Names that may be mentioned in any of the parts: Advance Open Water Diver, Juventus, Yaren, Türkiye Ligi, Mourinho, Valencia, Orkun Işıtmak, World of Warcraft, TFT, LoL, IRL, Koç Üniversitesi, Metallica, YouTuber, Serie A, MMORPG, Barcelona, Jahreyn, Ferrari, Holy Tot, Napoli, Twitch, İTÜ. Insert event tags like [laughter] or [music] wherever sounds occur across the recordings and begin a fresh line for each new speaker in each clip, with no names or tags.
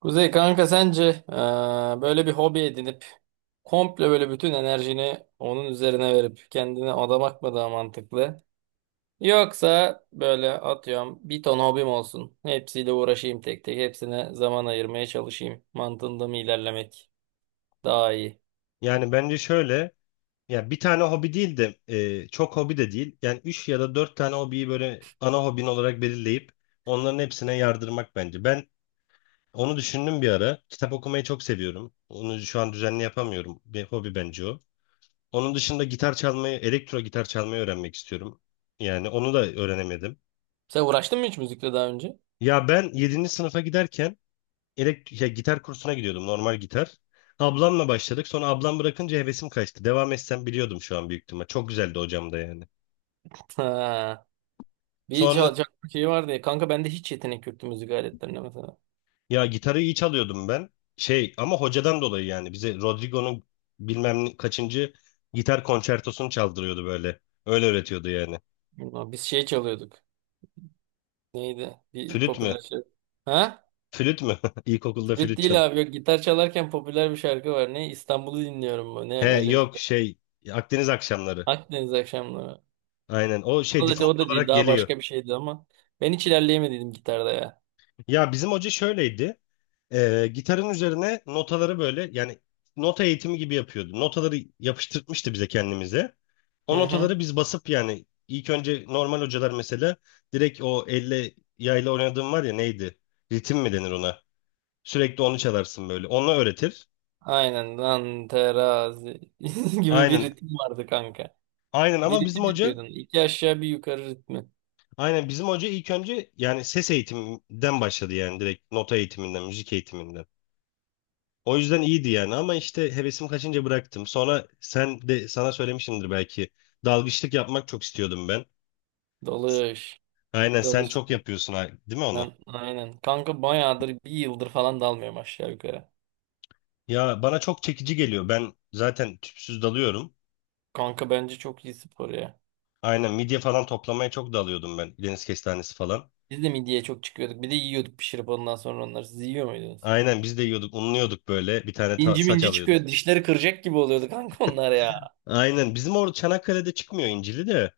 Kuzey kanka sence eee, böyle bir hobi edinip komple böyle bütün enerjini onun üzerine verip kendine adamak mı daha mantıklı? Yoksa böyle atıyorum bir ton hobim olsun. Hepsiyle uğraşayım tek tek. Hepsine zaman ayırmaya çalışayım. Mantığında mı ilerlemek daha iyi?
Yani bence şöyle, ya bir tane hobi değil de çok hobi de değil. Yani 3 ya da 4 tane hobiyi böyle ana hobin olarak belirleyip onların hepsine yardırmak bence. Ben onu düşündüm bir ara. Kitap okumayı çok seviyorum. Onu şu an düzenli yapamıyorum. Bir hobi bence o. Onun dışında gitar çalmayı, elektro gitar çalmayı öğrenmek istiyorum. Yani onu da öğrenemedim.
Sen uğraştın mı hiç müzikle daha önce?
Ya ben yedinci sınıfa giderken elekt ya gitar kursuna gidiyordum, normal gitar. Ablamla başladık. Sonra ablam bırakınca hevesim kaçtı. Devam etsem biliyordum şu an büyük ihtimal. Çok güzeldi hocam da yani.
[laughs] Ha. Bir
Sonra
çalacak şey vardı ya. Kanka bende hiç yetenek yoktu müzik aletlerine mesela.
ya gitarı iyi çalıyordum ben. Şey ama hocadan dolayı yani bize Rodrigo'nun kaçıncı gitar konçertosunu çaldırıyordu böyle. Öyle öğretiyordu yani.
Biz şey çalıyorduk. Neydi? Bir
Flüt mü?
popüler şey. Ha?
Flüt mü? [laughs] İlkokulda
Evet
flüt çal.
değil abi. Yok, gitar çalarken popüler bir şarkı var. Ne İstanbul'u dinliyorum mu?
He
Ne öyle bir şey.
yok şey Akdeniz akşamları.
Akdeniz akşamları.
Aynen, o şey
O da,
default
o da değil.
olarak
Daha
geliyor.
başka bir şeydi ama. Ben hiç ilerleyemediydim gitarda ya.
Ya bizim hoca şöyleydi. Gitarın üzerine notaları böyle yani nota eğitimi gibi yapıyordu. Notaları yapıştırtmıştı bize kendimize. O
Hı hı.
notaları biz basıp yani ilk önce normal hocalar mesela direkt o elle yayla oynadığım var ya, neydi? Ritim mi denir ona? Sürekli onu çalarsın böyle. Onu öğretir.
Aynen. Lan terazi [laughs] gibi bir
Aynen.
ritim vardı kanka.
Aynen
Bir
ama bizim
ritim
hoca
yapıyordun. İki aşağı bir yukarı ritmi.
ilk önce yani ses eğitiminden başladı, yani direkt nota eğitiminden, müzik eğitiminden. O yüzden iyiydi yani, ama işte hevesim kaçınca bıraktım. Sonra sen de, sana söylemişimdir belki. Dalgıçlık yapmak çok istiyordum ben.
Dalış.
Aynen sen
Dalış.
çok yapıyorsun, değil mi onu?
Ben, aynen. Kanka bayağıdır bir yıldır falan dalmıyorum aşağı yukarı.
Ya bana çok çekici geliyor. Ben zaten tüpsüz dalıyorum.
Kanka bence çok iyi spor ya.
Aynen midye falan toplamaya çok dalıyordum ben. Deniz kestanesi falan.
Biz de midyeye çok çıkıyorduk. Bir de yiyorduk pişirip ondan sonra onları. Siz yiyor muydunuz?
Aynen biz de yiyorduk, unluyorduk böyle. Bir tane
İnci
saç
minci
alıyorduk.
çıkıyor. Dişleri kıracak gibi oluyordu kanka onlar ya.
Aynen bizim orada Çanakkale'de çıkmıyor incili de.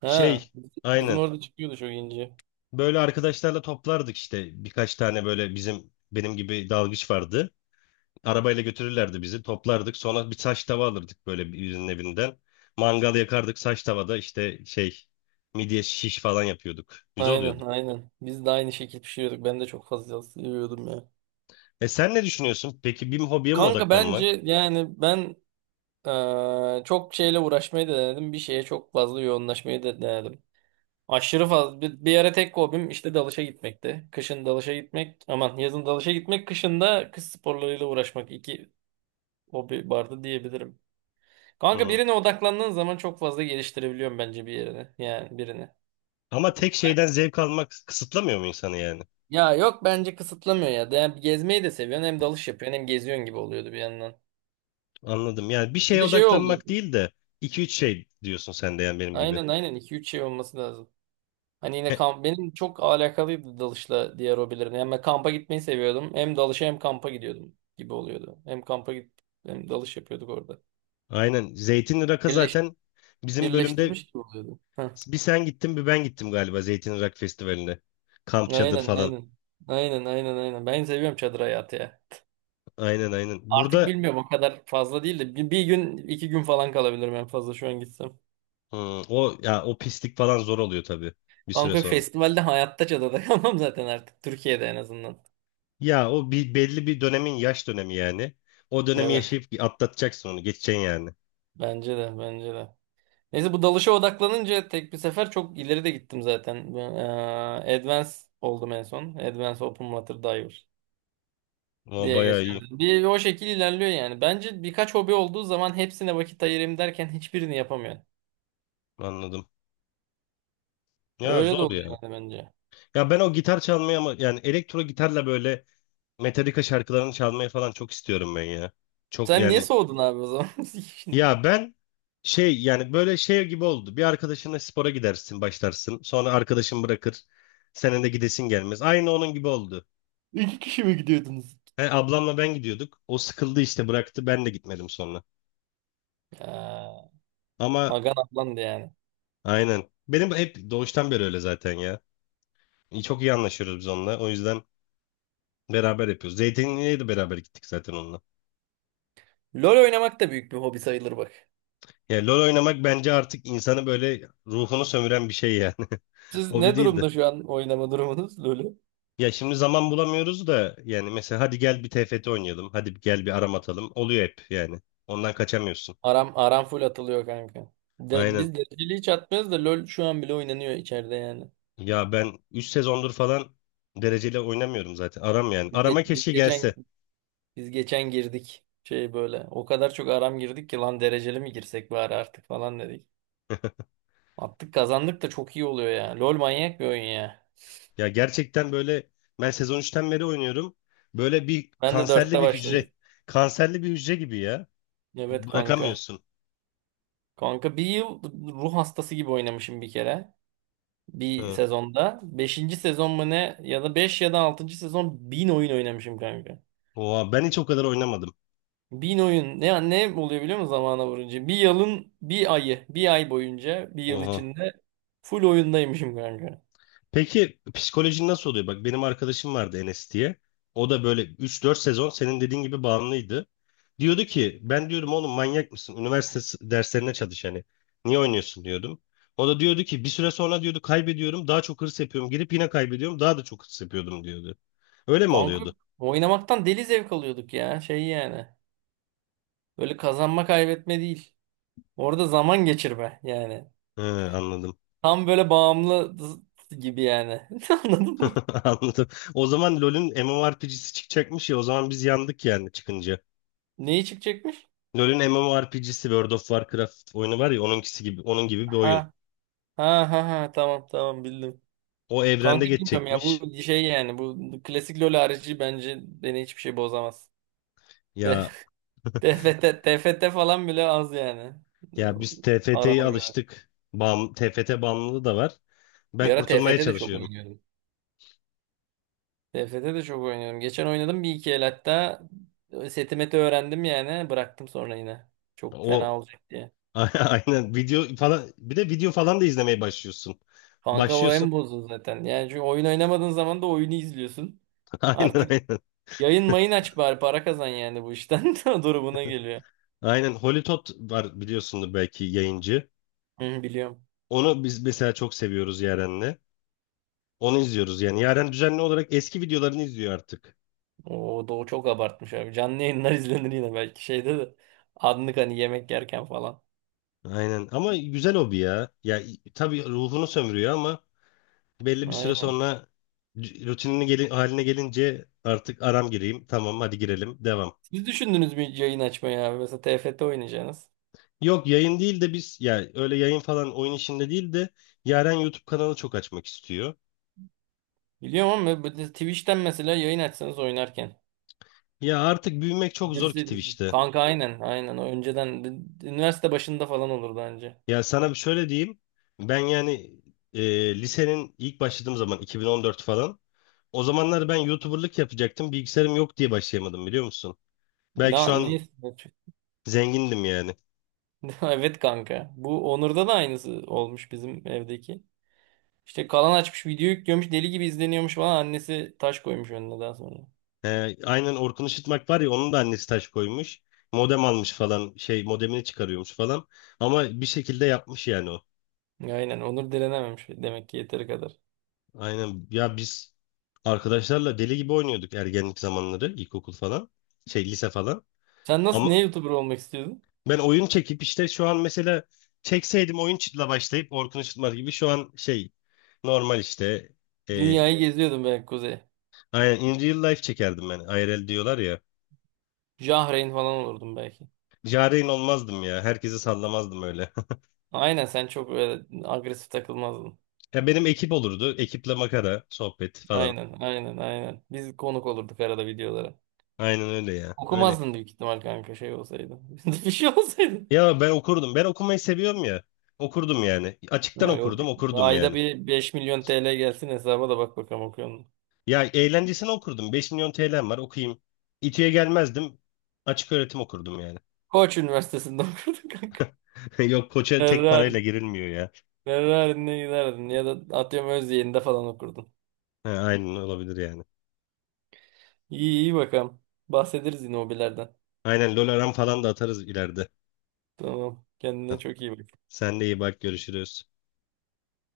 Ha.
Şey
Bizim
aynen,
orada çıkıyordu çok inci.
böyle arkadaşlarla toplardık işte. Birkaç tane böyle bizim, benim gibi dalgıç vardı. Arabayla götürürlerdi bizi. Toplardık. Sonra bir saç tava alırdık böyle birinin evinden. Mangal yakardık saç tavada, işte şey, midye şiş falan yapıyorduk. Güzel
Aynen
oluyordu.
aynen. Biz de aynı şekil pişiriyorduk. Ben de çok fazla seviyordum ya.
E sen ne düşünüyorsun peki, bir hobiye mi
Kanka
odaklanmak?
bence yani ben çok şeyle uğraşmayı da denedim. Bir şeye çok fazla yoğunlaşmayı da denedim. Aşırı fazla. Bir ara tek hobim işte dalışa gitmekti. Kışın dalışa gitmek. Aman yazın dalışa gitmek. Kışın da kış sporlarıyla uğraşmak. İki hobi vardı diyebilirim. Kanka
Hı.
birine odaklandığın zaman çok fazla geliştirebiliyorum bence bir yerini. Yani birini.
Ama tek şeyden zevk almak kısıtlamıyor mu insanı yani?
Ya yok bence kısıtlamıyor ya. De, hem gezmeyi de seviyorsun hem dalış yapıyorsun hem geziyorsun gibi oluyordu bir yandan.
Anladım. Yani bir
Bir
şeye
de şey oldu.
odaklanmak değil de iki üç şey diyorsun sen de yani benim gibi.
Aynen aynen, iki üç şey olması lazım. Hani yine
He,
kamp benim çok alakalıydı dalışla diğer hobilerim. Yani ben kampa gitmeyi seviyordum. Hem dalışa hem kampa gidiyordum gibi oluyordu. Hem kampa git hem dalış yapıyorduk orada.
aynen. Zeytin Irak'a
Birleş,
zaten bizim bölümde
birleştirmiş gibi oluyordu. Heh.
bir sen gittin bir ben gittim galiba Zeytin Irak Festivali'ne. Kamp çadır
Aynen
falan.
aynen. Aynen aynen aynen. Ben seviyorum çadır hayatı ya.
Aynen aynen.
Artık
Burada
bilmiyorum o kadar fazla değil de bir gün iki gün falan kalabilirim en fazla şu an gitsem.
O ya, o pislik falan zor oluyor tabii bir süre
Bangkok
sonra.
Festival'de hayatta çadada [laughs] kalmam zaten artık Türkiye'de en azından.
Ya o bir belli bir dönemin yaş dönemi yani. O dönemi
Evet,
yaşayıp atlatacaksın onu, geçeceksin yani.
bence de bence de. Neyse bu dalışa odaklanınca tek bir sefer çok ileri de gittim zaten. Ben, Advance oldum en son. Advance Open Water Diver
O
diye
bayağı
geçer.
iyi.
Bir o şekil ilerliyor yani. Bence birkaç hobi olduğu zaman hepsine vakit ayırayım derken hiçbirini yapamıyor.
Anladım. Ya
Öyle de
zor ya.
oluyor yani bence.
Ya ben o gitar çalmayı, ama yani elektro gitarla böyle Metallica şarkılarını çalmayı falan çok istiyorum ben ya. Çok
Sen niye
yani,
soğudun abi o zaman? [laughs]
ya ben şey yani böyle şey gibi oldu. Bir arkadaşınla spora gidersin, başlarsın. Sonra arkadaşın bırakır. Senin de gidesin gelmez. Aynı onun gibi oldu.
İki kişi mi gidiyordunuz?
He, ablamla ben gidiyorduk. O sıkıldı işte, bıraktı. Ben de gitmedim sonra.
Ha,
Ama
Agan ablandı yani.
aynen. Benim hep doğuştan beri öyle zaten ya. Çok iyi anlaşıyoruz biz onunla. O yüzden beraber yapıyoruz. Zeytinli'ye de beraber gittik zaten onunla.
LoL oynamak da büyük bir hobi sayılır bak.
Ya LoL oynamak bence artık insanı, böyle ruhunu sömüren bir şey yani. [laughs]
Siz
Hobi
ne
değildi.
durumda şu an oynama durumunuz LoL'ü?
Ya şimdi zaman bulamıyoruz da, yani mesela hadi gel bir TFT oynayalım. Hadi gel bir aram atalım. Oluyor hep yani. Ondan kaçamıyorsun.
Aram, aram full atılıyor kanka. De,
Aynen.
biz dereceli hiç atmıyoruz da LoL şu an bile oynanıyor içeride yani.
Ya ben 3 sezondur falan dereceli oynamıyorum zaten. Aram yani.
Biz,
Arama
ge- biz
keşke gelse.
geçen biz geçen girdik şey böyle. O kadar çok aram girdik ki lan dereceli mi girsek bari artık falan dedik. Attık kazandık da çok iyi oluyor ya. LoL manyak bir oyun ya.
Ya gerçekten böyle ben sezon üçten beri oynuyorum. Böyle bir
Ben de
kanserli
dörtte
bir
başladım.
hücre. Kanserli bir hücre gibi ya.
Evet kanka.
Bırakamıyorsun.
Kanka bir yıl ruh hastası gibi oynamışım bir kere bir
Hı.
sezonda. Beşinci sezon mu ne ya da 5 ya da altıncı sezon 1.000 oyun oynamışım kanka.
Oha, ben hiç o kadar oynamadım.
1.000 oyun ne oluyor biliyor musun zamana vurunca? Bir yılın bir ayı, bir ay boyunca bir yıl
Oha.
içinde full oyundaymışım kanka.
Peki psikolojin nasıl oluyor? Bak benim arkadaşım vardı, Enes diye. O da böyle üç dört sezon senin dediğin gibi bağımlıydı. Diyordu ki, ben diyorum, oğlum manyak mısın? Üniversite derslerine çalış hani. Niye oynuyorsun diyordum. O da diyordu ki bir süre sonra, diyordu, kaybediyorum daha çok hırs yapıyorum. Girip yine kaybediyorum, daha da çok hırs yapıyordum diyordu. Öyle mi
Kanka
oluyordu?
oynamaktan deli zevk alıyorduk ya şey yani. Böyle kazanma kaybetme değil. Orada zaman geçirme yani.
He, anladım.
Tam böyle bağımlı gibi yani. [laughs] Anladın mı?
[laughs] Anladım. O zaman LoL'ün MMORPG'si çıkacakmış ya, o zaman biz yandık yani çıkınca.
Neyi çıkacakmış?
LoL'ün MMORPG'si, World of Warcraft oyunu var ya, onunkisi gibi, onun gibi bir oyun.
Ha ha ha ha, tamam tamam bildim.
O
Kanka
evrende
bilmiyorum ya
geçecekmiş.
bu şey yani bu klasik LoL harici bence beni hiçbir şey bozamaz. De-
Ya
[laughs] TFT falan bile az yani.
ya biz TFT'ye
Arama göre.
alıştık. Bam, TFT bağımlılığı da var.
Bir
Ben
ara
kurtulmaya
TFT de çok
çalışıyorum.
oynuyordum. TFT de çok oynuyorum. Geçen oynadım bir iki el hatta setimeti öğrendim yani bıraktım sonra yine. Çok
O
fena olacak diye.
[laughs] aynen, video falan, bir de video falan da izlemeye başlıyorsun.
Kanka o
Başlıyorsun.
en bozdu zaten. Yani çünkü oyun oynamadığın zaman da oyunu izliyorsun.
[laughs] Aynen
Artık
aynen.
yayın mayın aç bari para kazan yani bu işten. [laughs] Durumuna geliyor.
Aynen Holy Tot var biliyorsundur belki, yayıncı.
Hı, biliyorum.
Onu biz mesela çok seviyoruz Yaren'le. Onu izliyoruz yani. Yaren düzenli olarak eski videolarını izliyor artık.
O Doğu çok abartmış abi. Canlı yayınlar [laughs] izlenir yine belki şeyde de. Anlık hani yemek yerken falan.
Aynen. Ama güzel hobi ya. Ya tabii ruhunu sömürüyor, ama belli bir süre
Aynen.
sonra rutinini haline gelince artık aram gireyim. Tamam, hadi girelim. Devam.
Siz düşündünüz mü hiç yayın açmayı abi? Mesela TFT oynayacaksınız.
Yok, yayın değil de biz, ya öyle yayın falan oyun işinde değil de, Yaren YouTube kanalı çok açmak istiyor.
Biliyorum ama böyle Twitch'ten mesela yayın açsanız oynarken.
Ya artık büyümek çok zor ki
Girseydiniz.
Twitch'te.
Kanka aynen aynen. O önceden üniversite başında falan olurdu bence.
Ya sana bir şöyle diyeyim. Ben yani lisenin ilk başladığım zaman 2014 falan. O zamanlar ben YouTuber'lık yapacaktım. Bilgisayarım yok diye başlayamadım biliyor musun? Belki
Na,
şu an
neyse. [laughs]
zengindim yani.
Evet kanka. Bu Onur'da da aynısı olmuş bizim evdeki. İşte kalan açmış, video yüklüyormuş, deli gibi izleniyormuş falan, annesi taş koymuş önüne daha sonra.
Aynen Orkun Işıtmak var ya, onun da annesi taş koymuş. Modem almış falan, şey, modemini çıkarıyormuş falan. Ama bir şekilde yapmış yani o.
Aynen Onur direnememiş demek ki yeteri kadar.
Aynen, ya biz arkadaşlarla deli gibi oynuyorduk ergenlik zamanları, ilkokul falan. Şey, lise falan.
Sen nasıl ne
Ama
YouTuber olmak istiyordun?
ben oyun çekip işte, şu an mesela çekseydim oyun çıtla başlayıp Orkun Işıtmak gibi şu an, şey, normal işte, e,
Dünyayı geziyordun belki Kuzey.
aynen, in real life çekerdim ben. IRL diyorlar ya.
Jahreyn falan olurdun belki.
Jareyn olmazdım ya. Herkesi sallamazdım öyle. [laughs]
Aynen sen çok öyle agresif takılmazdın.
Ya benim ekip olurdu. Ekiple makara, sohbet falan.
Aynen aynen aynen. Biz konuk olurduk arada videolara.
Aynen öyle ya. Öyle.
Okumazdın büyük ihtimal kanka şey olsaydı. [laughs] Bir şey olsaydı.
Ya ben okurdum. Ben okumayı seviyorum ya. Okurdum yani. Açıktan
Ha, yok.
okurdum, okurdum
Ayda
yani.
bir 5.000.000 TL gelsin hesaba da bak bakalım okuyor musun?
Ya eğlencesine okurdum. 5 milyon TL'm var, okuyayım. İTÜ'ye gelmezdim. Açık öğretim okurdum yani.
Koç Üniversitesi'nde [laughs] okurdun kanka.
[laughs] Yok, koça tek parayla
Ferrari.
girilmiyor ya.
Ferrari'ne giderdin ya da atıyorum Özyeğin'de falan okurdun.
Ha, aynen, olabilir yani.
İyi iyi bakalım. Bahsederiz yine hobilerden.
Aynen LoL aram falan da atarız ileride.
Tamam. Kendine
[laughs]
çok iyi bak.
Sen de iyi bak, görüşürüz.